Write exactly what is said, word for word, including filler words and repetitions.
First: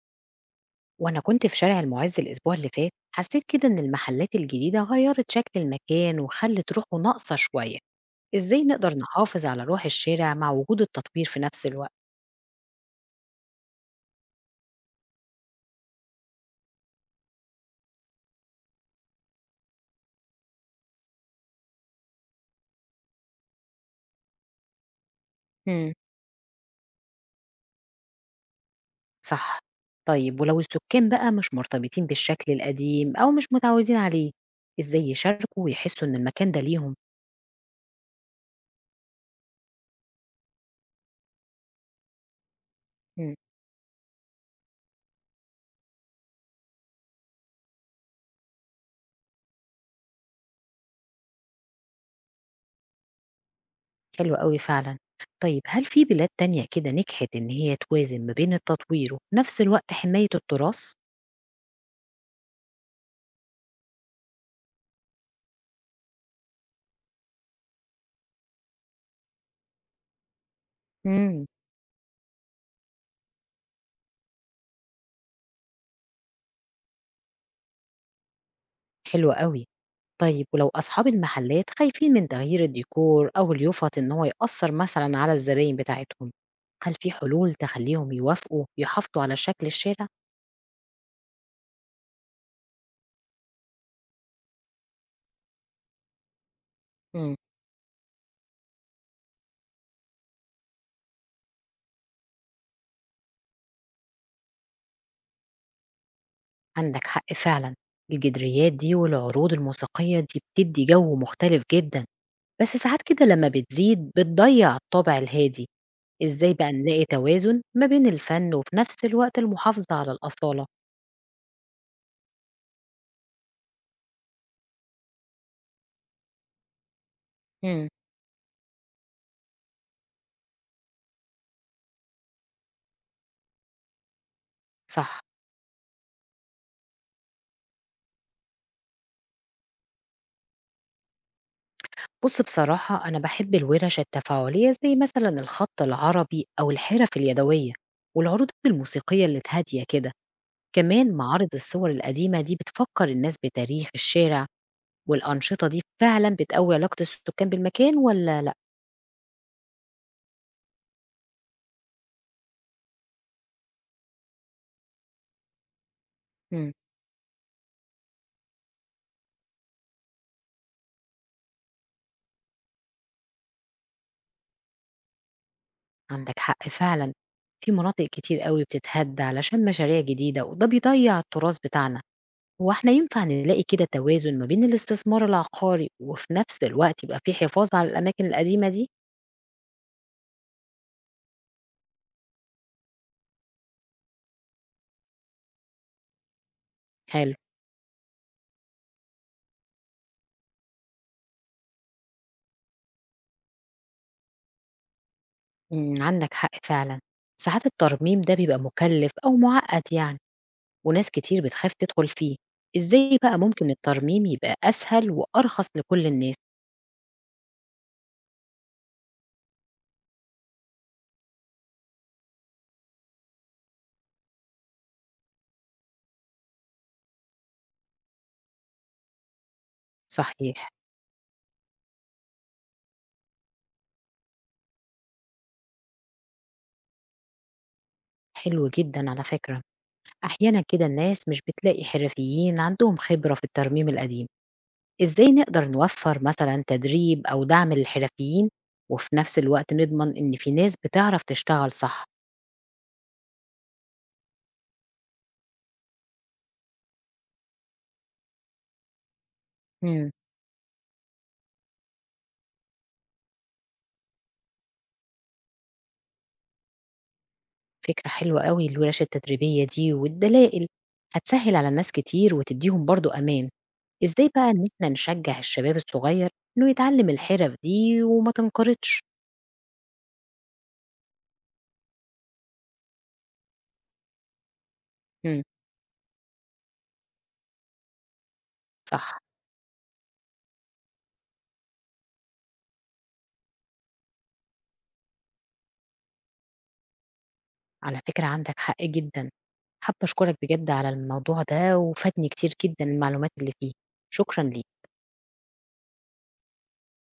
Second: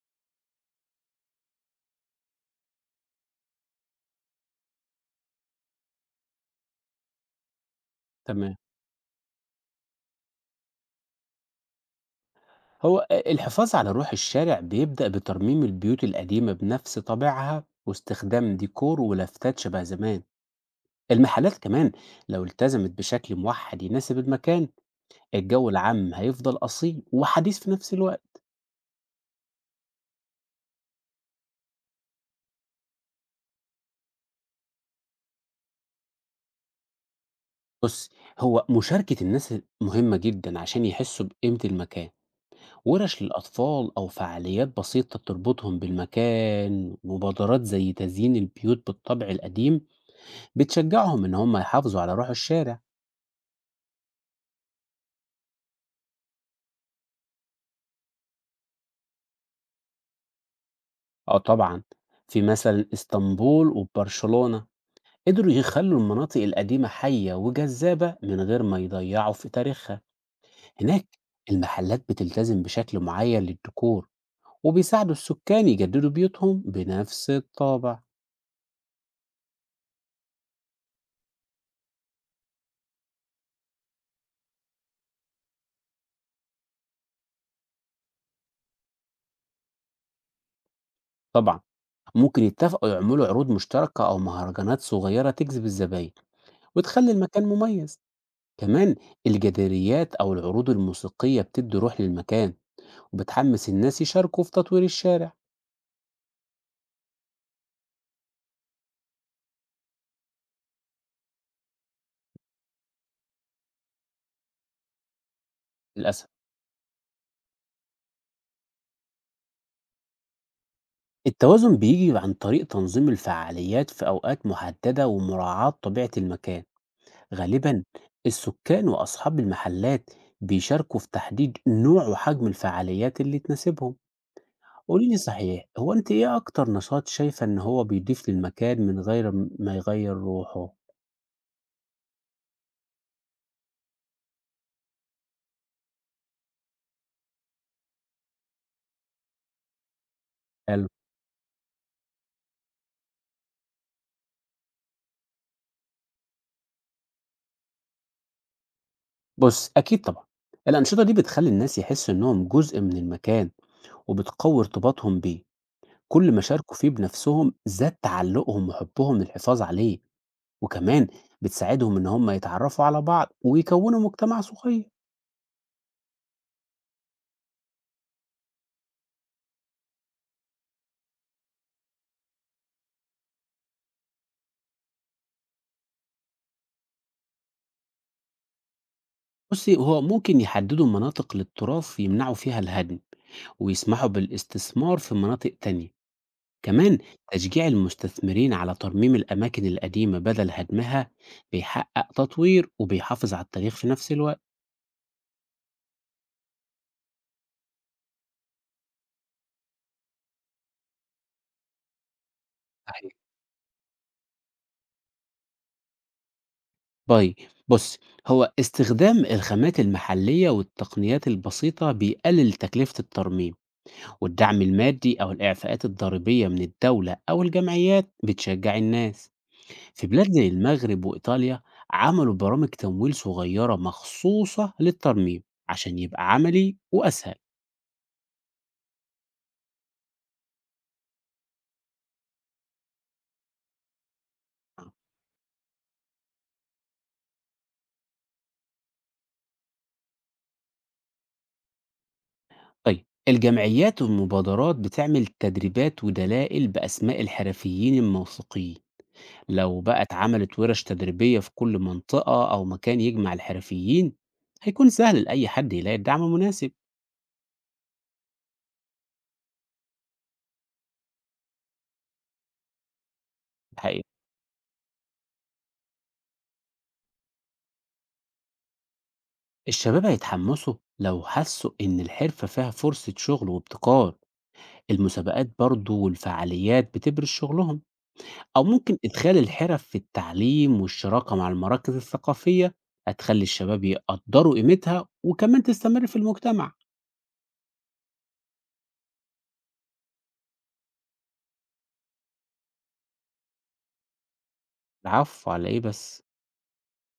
وأنا كنت في شارع المعز الأسبوع اللي فات، حسيت كده إن المحلات الجديدة غيرت شكل المكان وخلت روحه ناقصة شوية. تمام. إزاي نقدر نحافظ على روح الشارع مع وجود التطوير في نفس الوقت؟ هو أ الحفاظ على روح الشارع بيبدأ بترميم البيوت القديمة بنفس طابعها واستخدام ديكور ولافتات شبه زمان. المحلات كمان، لو التزمت بشكل موحد يناسب المكان، الجو مم. العام هيفضل أصيل وحديث في نفس الوقت. صح. طيب، ولو السكان بقى مش مرتبطين بالشكل القديم أو مش متعودين عليه، إزاي يشاركوا ويحسوا إن المكان ده ليهم؟ بص، هو مشاركة الناس مهمة جدا عشان يحسوا بقيمة المكان. ورش مم. للأطفال أو فعاليات بسيطة تربطهم بالمكان، مبادرات زي تزيين البيوت بالطابع القديم بتشجعهم إن هم يحافظوا على روح الشارع. حلو قوي فعلا. طيب، هل في بلاد تانية كده نجحت إن هي توازن ما بين التطوير وفي نفس الوقت حماية التراث؟ اه طبعا، في مثلا اسطنبول وبرشلونة قدروا يخلوا المناطق القديمة حية وجذابة من غير ما يضيعوا في تاريخها. هناك امم. المحلات بتلتزم بشكل معين للديكور، وبيساعدوا السكان يجددوا بيوتهم بنفس الطابع. حلو قوي. طيب، ولو أصحاب المحلات خايفين من تغيير الديكور أو اليوفط إن هو يأثر مثلا على الزباين بتاعتهم، هل في حلول تخليهم يوافقوا يحافظوا على شكل الشارع؟ طبعا ممكن يتفقوا يعملوا عروض مشتركة أو مهرجانات صغيرة تجذب الزباين وتخلي مم. المكان مميز. كمان الجداريات أو العروض الموسيقية بتدي روح للمكان، وبتحمس الناس يشاركوا في تطوير الشارع. عندك حق فعلا. الجدريات دي والعروض الموسيقية دي بتدي جو مختلف جدا، بس ساعات كده لما بتزيد بتضيع الطابع الهادي. للأسف. ازاي بقى نلاقي توازن ما بين الفن وفي نفس الوقت المحافظة على الأصالة؟ التوازن بيجي عن طريق تنظيم الفعاليات في أوقات محددة ومراعاة طبيعة المكان، غالبًا مم. السكان وأصحاب المحلات بيشاركوا في تحديد نوع وحجم الفعاليات اللي تناسبهم، قولي لي صح. صحيح، هو أنت إيه أكتر نشاط شايفة إن هو بيضيف للمكان من غير ما يغير روحه؟ بص، بصراحة أنا بحب الورش التفاعلية زي مثلا الخط العربي أو الحرف اليدوية، والعروض الموسيقية اللي هادية كده. حلو، كمان معارض الصور القديمة دي بتفكر الناس بتاريخ الشارع. والأنشطة دي فعلا بتقوي علاقة السكان بالمكان ولا لأ؟ بُص أكيد طبعًا، الأنشطة دي بتخلّي الناس يحسوا إنهم جزء من المكان وبتقوي ارتباطهم بيه، كل ما مم. شاركوا فيه بنفسهم زاد تعلقهم وحبهم للحفاظ عليه. وكمان بتساعدهم إن هم يتعرفوا على بعض ويكونوا مجتمع صغير. عندك حق فعلا. في مناطق كتير قوي بتتهد علشان مشاريع جديدة وده بيضيع التراث بتاعنا. هو احنا ينفع نلاقي كده توازن ما بين الاستثمار العقاري وفي نفس الوقت يبقى في حفاظ على الأماكن القديمة دي؟ بصي، هو ممكن يحددوا مناطق للتراث يمنعوا فيها الهدم ويسمحوا بالاستثمار في مناطق تانية. كمان حلو. تشجيع المستثمرين على ترميم الأماكن القديمة بدل هدمها بيحقق تطوير وبيحافظ على التاريخ في نفس الوقت. إمم، عندك حق فعلًا. ساعات الترميم ده بيبقى مُكلّف أو مُعقّد يعني، وناس كتير بتخاف تدخل فيه. صحيح. إزاي بقى ممكن الترميم يبقى أسهل وأرخص لكل الناس؟ باي. بص، هو استخدام الخامات المحلية والتقنيات البسيطة بيقلل تكلفة الترميم، والدعم المادي أو الإعفاءات الضريبية من الدولة أو الجمعيات بتشجع الناس. في بلاد زي صحيح. المغرب وإيطاليا عملوا برامج تمويل صغيرة مخصوصة للترميم عشان يبقى عملي وأسهل. حلو جدًا على فكرة. أحيانًا كده الناس مش بتلاقي حرفيين عندهم خبرة في الترميم القديم. إزاي نقدر نوفّر مثلًا تدريب أو دعم للحرفيين، وفي نفس الوقت نضمن إن في ناس بتعرف تشتغل صح؟ طيب، الجمعيات والمبادرات بتعمل تدريبات ودلائل بأسماء الحرفيين الموثوقين. لو بقى إمم. اتعملت ورش تدريبية في كل منطقة أو مكان يجمع الحرفيين، هيكون سهل لأي حد يلاقي الدعم المناسب. فكرة حلوة أوي الورش التدريبية دي والدلائل، هتسهِّل على ناس كتير وتدّيهم برضه أمان. الحقيقة، إزاي بقى إن إحنا نشجّع الشباب الصغير إنه يتعلّم الحِرَف دي وما تنقرضش؟ الشباب هيتحمسوا لو حسوا إن الحرفة فيها فرصة شغل وابتكار. إمم، المسابقات برضو والفعاليات بتبرز شغلهم، أو ممكن صح. إدخال الحرف في التعليم والشراكة مع المراكز الثقافية، هتخلي الشباب يقدروا قيمتها وكمان تستمر في المجتمع. على فكرة عندك حق جدًا. حابة أشكرك بجد على الموضوع ده، وفادني كتير جدًا المعلومات اللي فيه. شكرًا ليك. العفو، على إيه بس؟